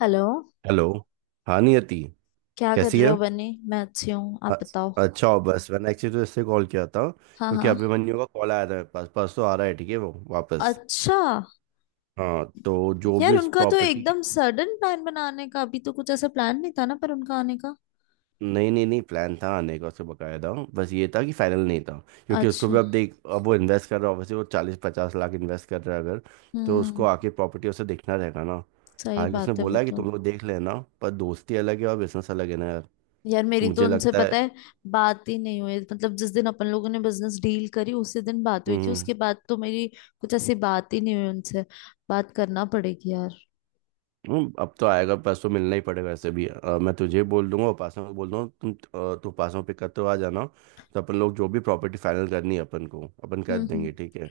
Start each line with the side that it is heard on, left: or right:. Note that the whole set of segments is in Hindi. left: हेलो।
right: हेलो। हाँ नियति,
left: क्या कर
right: कैसी
left: रहे
right: है?
left: हो बनी? मैं अच्छी हूँ,
right: अ-
left: आप बताओ।
right: अच्छा हो। बस मैंने एक्चुअली तो इससे कॉल किया था
left: हाँ
right: क्योंकि
left: हाँ,
right: अभिमन्यु का कॉल आया था मेरे पास, परसों आ रहा है, ठीक है वो वापस।
left: अच्छा।
right: हाँ तो जो
left: यार
right: भी उस
left: उनका तो
right: प्रॉपर्टी की,
left: एकदम सडन प्लान बनाने का, अभी तो कुछ ऐसा प्लान नहीं था ना पर, उनका आने का।
right: नहीं नहीं नहीं प्लान था आने का उसका बकायदा, बस ये था कि फाइनल नहीं था क्योंकि उसको
left: अच्छा।
right: भी अब देख, अब वो इन्वेस्ट कर रहा है, वैसे वो चालीस पचास लाख इन्वेस्ट कर रहा है अगर। तो उसको
left: हम्म।
right: आके प्रॉपर्टी उसे देखना रहेगा ना।
left: सही
right: हालांकि उसने
left: बात है वो
right: बोला है कि
left: तो।
right: तुम लोग देख लेना, पर दोस्ती अलग है और बिजनेस अलग है ना यार,
left: यार
right: तो
left: मेरी तो
right: मुझे
left: उनसे
right: लगता है।
left: पता है, बात ही नहीं हुई, मतलब जिस दिन अपन लोगों ने बिजनेस डील करी उसी दिन बात हुई थी,
right: हम्म
left: उसके बाद तो मेरी कुछ ऐसी बात ही नहीं हुई उनसे। बात करना पड़ेगी यार।
right: अब तो आएगा परसों, मिलना ही पड़ेगा। वैसे भी मैं तुझे बोल दूंगा, उपासना को बोल दूंगा, तुम तू उपासना को पिक करते हुए आ जाना। तो अपन लोग जो भी प्रॉपर्टी फाइनल करनी है अपन को, अपन कर
left: हम्म हम्म।
right: देंगे, ठीक है।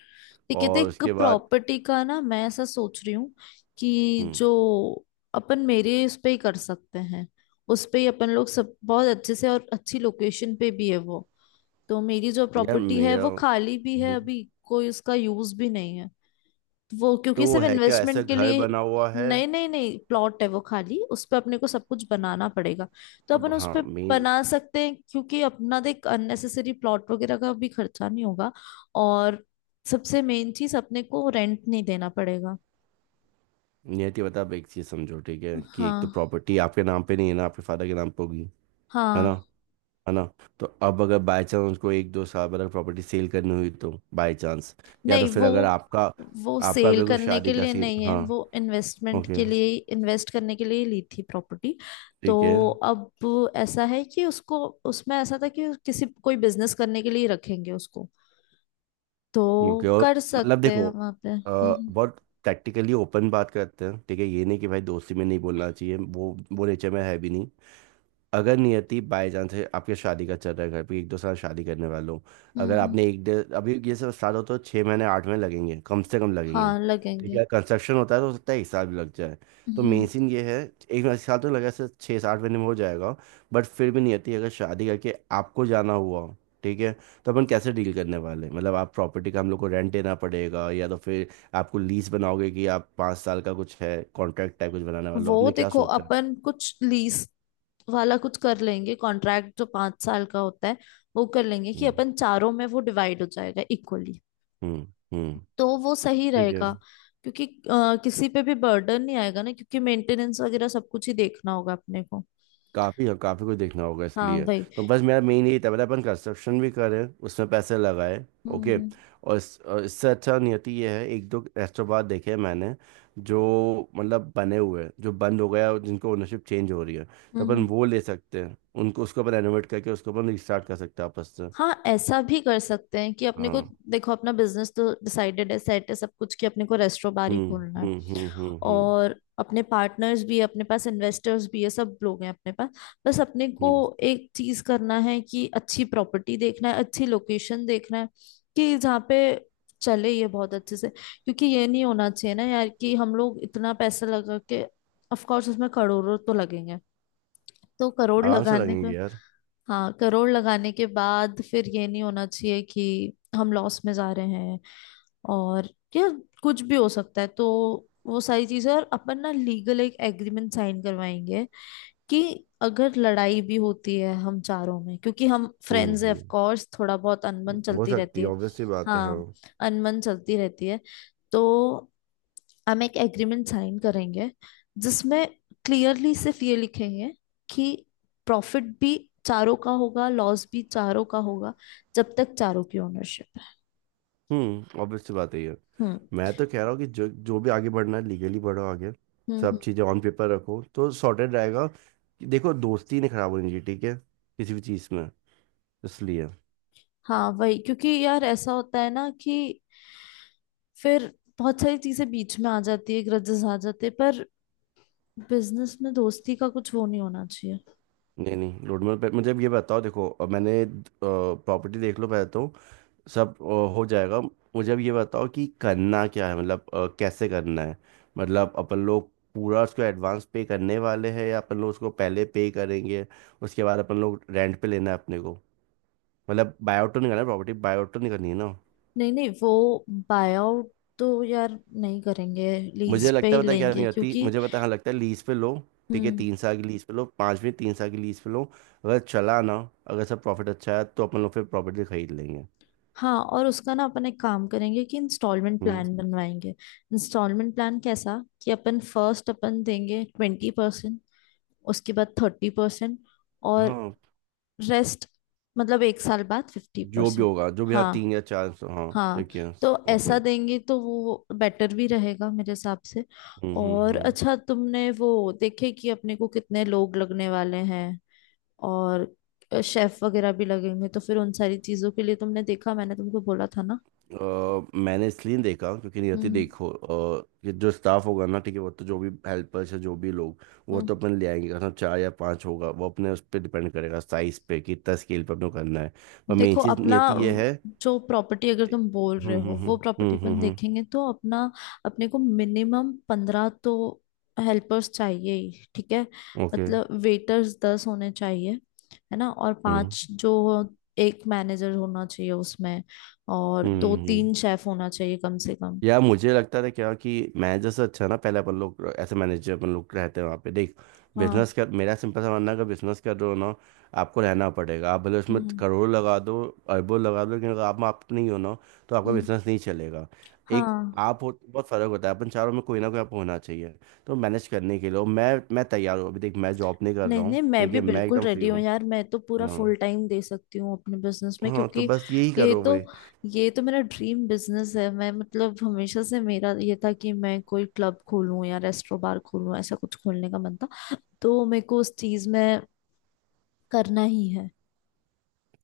left: ये कहते हैं,
right: और
left: एक
right: उसके बाद।
left: प्रॉपर्टी का ना मैं ऐसा सोच रही हूँ कि
right: हम्म।
left: जो अपन मेरे उस पे ही कर सकते हैं। उस पे ही अपन लोग सब बहुत अच्छे से, और अच्छी लोकेशन पे भी है वो। तो मेरी जो
right: यार
left: प्रॉपर्टी है
right: मेरा।
left: वो खाली भी है
right: हम्म,
left: अभी, कोई उसका यूज भी नहीं है वो, क्योंकि
right: तो वो
left: सिर्फ
right: है क्या, ऐसा
left: इन्वेस्टमेंट के
right: घर
left: लिए।
right: बना हुआ है?
left: नहीं नहीं नहीं, प्लॉट है वो खाली, उस पे अपने को सब कुछ बनाना पड़ेगा, तो
right: अब
left: अपन उस
right: हाँ
left: पे
right: मेन।
left: बना सकते हैं, क्योंकि अपना देख अननेसेसरी प्लॉट वगैरह का भी खर्चा नहीं होगा। और सबसे मेन चीज, अपने को रेंट नहीं देना पड़ेगा।
right: नियति बता अब एक चीज समझो, ठीक है, कि एक तो
left: हाँ।
right: प्रॉपर्टी आपके नाम पे नहीं है ना, आपके फादर के नाम पे होगी, है ना,
left: हाँ।
right: है ना? तो अब अगर बाय चांस उसको एक दो साल बाद अगर प्रॉपर्टी सेल करनी हुई तो बाय चांस, या तो
left: नहीं
right: फिर अगर आपका,
left: वो
right: आपका
left: सेल
right: अगर कोई
left: करने
right: शादी
left: के
right: का
left: लिए
right: सीन,
left: नहीं है,
right: हाँ।
left: वो इन्वेस्टमेंट
right: ओके।
left: के लिए। इन्वेस्ट करने के लिए ही ली थी प्रॉपर्टी। तो
right: ठीक है।
left: अब ऐसा है कि उसको, उसमें ऐसा था कि किसी कोई बिजनेस करने के लिए रखेंगे उसको,
right: ओके
left: तो
right: और
left: कर
right: मतलब
left: सकते हैं
right: देखो,
left: वहां पे। हम्म।
right: बहुत टैक्टिकली ओपन बात करते हैं ठीक है, ये नहीं कि भाई दोस्ती में नहीं बोलना चाहिए, वो नेचर में है भी नहीं। अगर नियति बाय चांस आपके शादी का चल रहा है घर पे, एक दो साल शादी करने वाले हो,
left: हम्म,
right: अगर
left: हम्म।
right: आपने एक डेढ़ अभी ये सब स्टार्ट हो तो छः महीने आठ महीने लगेंगे, कम से कम लगेंगे,
left: हाँ
right: ठीक
left: लगेंगे।
right: है। कंस्ट्रक्शन होता है तो हो सकता है एक साल भी लग जाए। तो
left: हम्म
right: मेन
left: हम्म।
right: सीन ये है, एक एक साल तो लगा, से छः सात महीने में हो जाएगा। बट फिर भी नियति अगर शादी करके आपको जाना हुआ, ठीक है, तो अपन कैसे डील करने वाले हैं? मतलब आप प्रॉपर्टी का हम लोग को रेंट देना पड़ेगा, या तो फिर आपको लीज बनाओगे, कि आप पाँच साल का कुछ है कॉन्ट्रैक्ट टाइप कुछ बनाने वाले
left: वो
right: हो, आपने क्या
left: देखो,
right: सोचा है?
left: अपन कुछ लीज वाला कुछ कर लेंगे, कॉन्ट्रैक्ट जो 5 साल का होता है वो कर लेंगे, कि
right: हम्म
left: अपन चारों में वो डिवाइड हो जाएगा इक्वली।
right: हम्म हम्म।
left: तो वो सही
right: ठीक है।
left: रहेगा, क्योंकि किसी पे भी बर्डन नहीं आएगा ना, क्योंकि मेंटेनेंस वगैरह सब कुछ ही देखना होगा अपने को।
right: काफी है, काफी कुछ देखना होगा
left: हाँ
right: इसलिए।
left: वही।
right: तो बस मेरा मेन यही था, मतलब अपन कंस्ट्रक्शन भी करें, उसमें पैसे लगाए। ओके,
left: हम्म।
right: और, और इससे अच्छा नियति ये है, एक दो रेस्टोरेंट देखे हैं मैंने, जो मतलब बने हुए हैं, जो बंद हो गया और जिनको ओनरशिप चेंज हो रही है। तो
left: हम्म हम्म।
right: अपन वो ले सकते हैं, उनको उसको अपन रेनोवेट करके उसको अपन रिस्टार्ट कर सकते हैं आपस से।
left: हाँ ऐसा भी कर सकते हैं कि अपने को,
right: हाँ।
left: देखो अपना बिजनेस तो डिसाइडेड है, सेट है सब कुछ, कि अपने को रेस्टोरेंट बार ही
right: हम्म
left: खोलना है।
right: हम्म हम्म हम्म हम्म
left: और अपने पार्टनर्स भी है, अपने पास इन्वेस्टर्स भी है, सब लोग हैं अपने पास। बस अपने को
right: हम्म।
left: एक चीज करना है कि अच्छी प्रॉपर्टी देखना है, अच्छी लोकेशन देखना है, कि जहाँ पे चले ये बहुत अच्छे से। क्योंकि ये नहीं होना चाहिए ना यार, कि हम लोग इतना पैसा लगा के, ऑफ कोर्स उसमें करोड़ों तो लगेंगे, तो करोड़
right: आराम से
left: लगाने का,
right: लगेंगे यार।
left: हाँ करोड़ लगाने के बाद फिर ये नहीं होना चाहिए कि हम लॉस में जा रहे हैं। और यार, कुछ भी हो सकता है। तो वो सारी चीजें, और अपन ना लीगल एक एग्रीमेंट साइन करवाएंगे, कि अगर लड़ाई भी होती है हम चारों में, क्योंकि हम फ्रेंड्स हैं, ऑफ
right: हम्म।
left: कोर्स थोड़ा बहुत अनबन
right: हो
left: चलती
right: सकती
left: रहती
right: है,
left: है।
right: ऑब्वियस सी बात है हाँ।
left: हाँ, अनबन चलती रहती है। तो हम एक एग्रीमेंट साइन करेंगे, जिसमें क्लियरली सिर्फ ये लिखेंगे कि प्रॉफिट भी चारों का होगा, लॉस भी चारों का होगा, जब तक चारों की ओनरशिप है।
right: हम्म। ऑब्वियस सी बात है ये।
left: हम्म।
right: मैं तो कह रहा हूँ कि जो जो भी आगे बढ़ना है लीगली बढ़ो आगे।
left: हम्म
right: सब
left: हम्म।
right: चीज़ें ऑन पेपर रखो तो सॉर्टेड रहेगा, कि देखो दोस्ती नहीं खराब होनी चाहिए, ठीक है, किसी भी चीज़ में, इसलिए।
left: हाँ वही, क्योंकि यार ऐसा होता है ना, कि फिर बहुत सारी चीजें बीच में आ जाती है, ग्रजेस आ जाते हैं, पर बिजनेस में दोस्ती का कुछ वो नहीं होना चाहिए।
right: नहीं नहीं रोडमेप पे मुझे अब ये बताओ। देखो मैंने प्रॉपर्टी देख लो पहले, तो सब हो जाएगा। मुझे अब ये बताओ कि करना क्या है, मतलब कैसे करना है। मतलब अपन लोग पूरा उसको एडवांस पे करने वाले हैं, या अपन लोग उसको पहले पे करेंगे, उसके बाद अपन लोग रेंट पे लेना है अपने को? मतलब बायोट तो नहीं करना, प्रॉपर्टी बायोट तो नहीं करनी है ना?
left: नहीं नहीं वो, बाय आउट तो यार नहीं करेंगे, लीज
right: मुझे
left: पे
right: लगता
left: ही
right: है पता है क्या,
left: लेंगे,
right: नहीं होती
left: क्योंकि,
right: मुझे पता, हाँ लगता है लीज पे लो, ठीक है।
left: हम्म।
right: तीन साल की लीज पे लो, पाँच में तीन साल की लीज पे लो। अगर चला ना, अगर सब प्रॉफिट अच्छा है तो अपन लोग फिर प्रॉपर्टी खरीद लेंगे।
left: हाँ और उसका ना अपन एक काम करेंगे कि इंस्टॉलमेंट
right: हम्म।
left: प्लान बनवाएंगे। इंस्टॉलमेंट प्लान कैसा, कि अपन फर्स्ट अपन देंगे 20%, उसके बाद 30%, और
right: हाँ
left: रेस्ट, मतलब 1 साल बाद फिफ्टी
right: जो भी
left: परसेंट
right: होगा जो भी, हाँ
left: हाँ।
right: तीन या चार सौ, हाँ
left: हाँ,
right: ठीक है।
left: तो ऐसा
right: ओके।
left: देंगे तो वो बेटर भी रहेगा मेरे हिसाब से। और
right: हम्म।
left: अच्छा तुमने वो देखे कि अपने को कितने लोग लगने वाले हैं, और शेफ वगैरह भी लगेंगे, तो फिर उन सारी चीजों के लिए तुमने देखा? मैंने तुमको बोला था ना।
right: मैंने इसलिए नहीं देखा क्योंकि नियति
left: हम्म
right: देखो, ये जो स्टाफ होगा ना, ठीक है, वो तो जो भी हेल्पर्स है जो भी लोग, वो
left: हम्म।
right: तो अपन ले आएंगे। अगर चार या पाँच होगा वो अपने उस पर डिपेंड करेगा साइज पे, कि कितना स्केल पे अपने को करना है। पर मेन
left: देखो
right: चीज़
left: अपना
right: नियति ये है।
left: जो प्रॉपर्टी अगर तुम बोल रहे हो, वो प्रॉपर्टी अपन
right: हम्म।
left: देखेंगे तो अपना, अपने को मिनिमम 15 तो हेल्पर्स चाहिए ही, ठीक है।
right: ओके।
left: मतलब वेटर्स 10 होने चाहिए, है ना, और
right: हम्म
left: पांच जो, एक मैनेजर होना चाहिए उसमें, और दो
right: हम्म।
left: तीन शेफ होना चाहिए कम से कम।
right: यार मुझे लगता था क्या, कि मैनेजर से अच्छा ना, पहले अपन लोग ऐसे मैनेजर, अपन लोग रहते हैं वहाँ पे देख,
left: हाँ।
right: बिजनेस कर। मेरा सिंपल सा मानना है, अगर बिजनेस कर रहे हो ना, आपको रहना पड़ेगा। आप भले उसमें
left: हम्म
right: करोड़ लगा दो, अरबों लगा दो, लेकिन अगर आप नहीं हो ना, तो आपका
left: हम्म,
right: बिजनेस नहीं चलेगा। एक,
left: हाँ।
right: आप हो तो बहुत फर्क होता है। अपन चारों में कोई ना कोई आप होना चाहिए, तो मैनेज करने के लिए। और मैं तैयार हूँ, अभी देख मैं जॉब नहीं कर
left: नहीं
right: रहा हूँ,
left: नहीं, मैं
right: ठीक
left: भी
right: है, मैं
left: बिल्कुल
right: एकदम फ्री
left: रेडी हूँ
right: हूँ।
left: यार, मैं तो पूरा
right: हाँ।
left: फुल टाइम दे सकती हूँ अपने बिजनेस में,
right: हाँ, तो
left: क्योंकि
right: बस यही
left: ये
right: करो
left: तो,
right: भाई।
left: ये तो मेरा ड्रीम बिजनेस है। मैं मतलब हमेशा से मेरा ये था कि मैं कोई क्लब खोलूँ या रेस्टो बार खोलूँ, ऐसा कुछ खोलने का मन था, तो मेरे को उस चीज में करना ही है।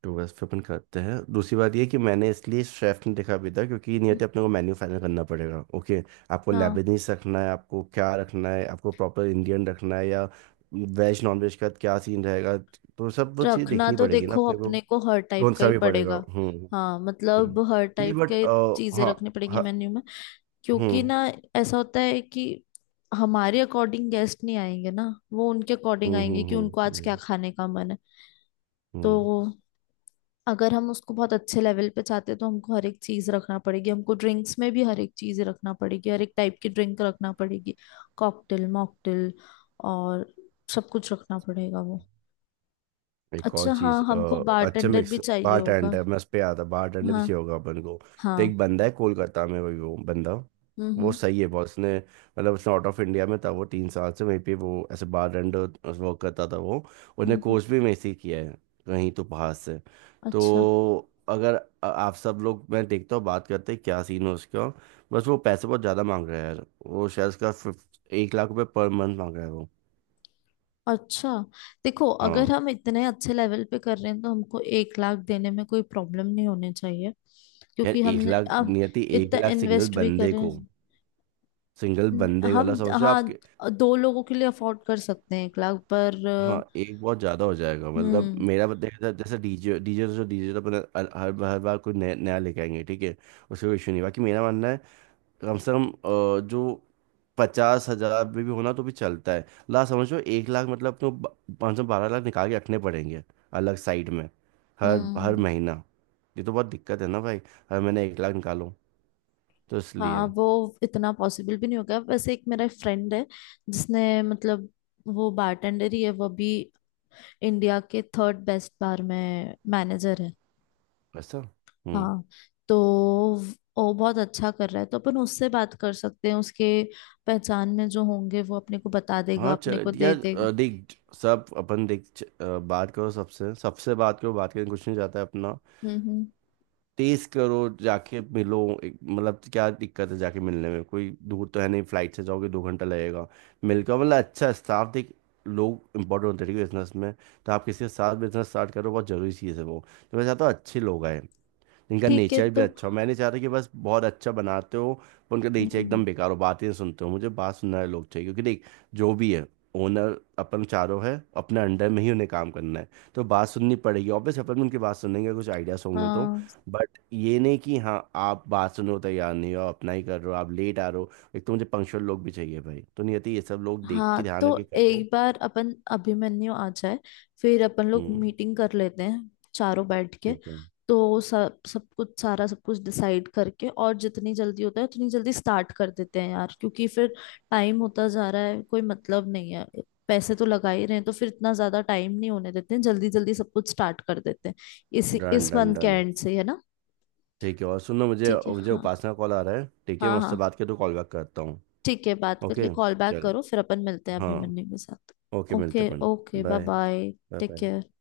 right: टू वेस्ट पे अपन करते हैं। दूसरी बात ये कि मैंने इसलिए शेफ नहीं देखा अभी तक, क्योंकि नियति अपने को
left: हम्म।
right: मेन्यू फाइनल करना पड़ेगा, ओके। आपको
left: हाँ,
right: लेबनीज रखना है, आपको क्या रखना है, आपको प्रॉपर इंडियन रखना है, या वेज नॉन वेज का क्या सीन रहेगा, तो सब वो चीज़
left: रखना
right: देखनी
left: तो
right: पड़ेगी ना
left: देखो
right: अपने को।
left: अपने को हर टाइप
right: कौन
left: का
right: सा
left: ही
right: भी पड़ेगा।
left: पड़ेगा। हाँ, मतलब
right: हम्म।
left: हर
right: नहीं
left: टाइप
right: बट,
left: के चीजें
right: हाँ
left: रखनी पड़ेगी
right: हाँ।
left: मेन्यू में, क्योंकि
right: हम्म
left: ना ऐसा होता है कि हमारे अकॉर्डिंग गेस्ट नहीं आएंगे ना, वो उनके अकॉर्डिंग
right: हम्म
left: आएंगे,
right: हम्म
left: कि उनको
right: हम्म
left: आज क्या
right: हम्म
left: खाने का मन है। तो
right: हम्म।
left: अगर हम उसको बहुत अच्छे लेवल पे चाहते हैं, तो हमको हर एक चीज रखना पड़ेगी, हमको ड्रिंक्स में भी हर एक चीज रखना पड़ेगी, हर एक टाइप की ड्रिंक रखना पड़ेगी, कॉकटेल, मॉकटेल, और सब कुछ रखना पड़ेगा वो।
right: एक और
left: अच्छा, हाँ
right: चीज,
left: हमको
right: अच्छा
left: बारटेंडर भी
right: मिक्स
left: चाहिए
right: बार
left: होगा।
right: टेंडर, मैं उस पे आता, बार टेंडर भी
left: हाँ
right: चाहिए होगा अपन को। तो
left: हाँ।
right: एक बंदा है कोलकाता में, वही वो बंदा
left: हम्म
right: वो
left: हम्म
right: सही है बहुत, उसने मतलब उसने आउट ऑफ इंडिया में था वो तीन साल से, वहीं पे वो ऐसे बार टेंडर वर्क करता था वो,
left: हम्म
right: उसने
left: हम्म,
right: कोर्स भी वहीं से ही किया है, कहीं तो बाहर से।
left: अच्छा।
right: तो अगर आप सब लोग, मैं देखता हूँ बात करते हैं क्या सीन है उसका। बस वो पैसे बहुत ज़्यादा मांग रहा है यार, वो शायद उसका 50, एक लाख रुपये पर मंथ मांग रहा है वो।
left: अच्छा देखो, अगर
right: हाँ।
left: हम इतने अच्छे लेवल पे कर रहे हैं, तो हमको 1 लाख देने में कोई प्रॉब्लम नहीं होनी चाहिए,
right: यार
left: क्योंकि
right: एक
left: हमने
right: लाख
left: अब
right: नियति, एक
left: इतना
right: लाख सिंगल
left: इन्वेस्ट भी
right: बंदे
left: करें।
right: को, सिंगल बंदे का मतलब
left: हम
right: समझो
left: हाँ,
right: आपके,
left: दो लोगों के लिए अफोर्ड कर सकते हैं 1 लाख पर।
right: हाँ एक बहुत ज्यादा हो जाएगा। मतलब
left: हम्म
right: मेरा जैसे जैसे डीजे डीजे जो डीजे तो अपना हर हर हर बार कोई नया नया लेके आएंगे, ठीक है। उससे कोई इशू नहीं, बाकी मेरा मानना है कम से कम जो पचास हजार में भी होना तो भी चलता है। ला समझो एक लाख मतलब, तो पाँच सौ बारह लाख निकाल के रखने पड़ेंगे अलग साइड में, हर हर
left: हम्म।
right: महीना। ये तो बहुत दिक्कत है ना भाई, हर महीने एक लाख निकालो, तो इसलिए।
left: हाँ वो इतना पॉसिबल भी नहीं होगा। वैसे एक मेरा फ्रेंड है, जिसने मतलब, वो बारटेंडर ही है वो भी, इंडिया के थर्ड बेस्ट बार में मैनेजर है।
right: ऐसा। हम्म।
left: हाँ, तो वो बहुत अच्छा कर रहा है, तो अपन उससे बात कर सकते हैं। उसके पहचान में जो होंगे वो अपने को बता देगा,
right: हाँ
left: अपने
right: चलो
left: को दे
right: यार,
left: देगा।
right: देख सब अपन देख, बात करो सबसे सबसे बात करो, बात करने कुछ नहीं जाता है अपना।
left: हम्म।
right: तेज करो जाके मिलो। मतलब क्या दिक्कत है जाके मिलने में, कोई दूर तो है नहीं, फ्लाइट से जाओगे दो घंटा लगेगा। मिलकर मतलब अच्छा स्टाफ देख, लोग इंपॉर्टेंट होते हैं बिजनेस में। तो आप किसी के साथ बिजनेस स्टार्ट करो, बहुत जरूरी चीज़ है वो। तो मैं चाहता हूँ अच्छे लोग आए, इनका
left: ठीक है
right: नेचर भी
left: तो,
right: अच्छा हो। मैं नहीं चाहता कि बस बहुत अच्छा बनाते हो पर उनका नेचर
left: हम्म,
right: एकदम बेकार हो, बातें नहीं सुनते हो। मुझे बात सुनने वाले लोग चाहिए, क्योंकि देख, जो भी है ओनर अपन चारों है, अपने अंडर में ही उन्हें काम करना है, तो बात सुननी पड़ेगी ऑब्वियस। अपन भी उनकी बात सुनेंगे कुछ आइडियाज होंगे तो,
left: हाँ
right: बट ये नहीं कि हाँ आप बात सुनने को तैयार नहीं हो, अपना ही कर रहे हो, आप लेट आ रहे हो। एक तो मुझे पंक्चुअल लोग भी चाहिए भाई, तो नहीं आती ये, सब लोग देख के
left: हाँ,
right: ध्यान
left: तो
right: रख के करो।
left: एक बार अपन अभिमन्यु आ जाए, फिर अपन लोग
right: हम्म।
left: मीटिंग कर लेते हैं चारों बैठ के।
right: ठीक है।
left: तो सब, सब कुछ सारा सब कुछ डिसाइड करके, और जितनी जल्दी होता है उतनी जल्दी स्टार्ट कर देते हैं यार, क्योंकि फिर टाइम होता जा रहा है, कोई मतलब नहीं है। पैसे तो लगा ही रहे हैं, तो फिर इतना ज्यादा टाइम नहीं होने देते हैं, जल्दी जल्दी सब कुछ स्टार्ट कर देते हैं, इसी
right: डन
left: इस
right: डन
left: मंथ के
right: डन।
left: एंड से ही, है ना।
right: ठीक है और सुनो, मुझे
left: ठीक है।
right: मुझे
left: हाँ
right: उपासना कॉल आ रहा है, ठीक है,
left: हाँ।
right: मैं उससे
left: हाँ
right: बात करके तो कॉल बैक करता हूँ।
left: ठीक है, बात करके
right: ओके।
left: कॉल बैक
right: चल।
left: करो, फिर अपन मिलते हैं
right: हाँ।
left: अभिमन्यु के साथ।
right: ओके मिलते
left: ओके
right: हैं अपन।
left: Okay, bye
right: bye
left: bye.
right: Bye.
left: Take
right: bye.
left: Care.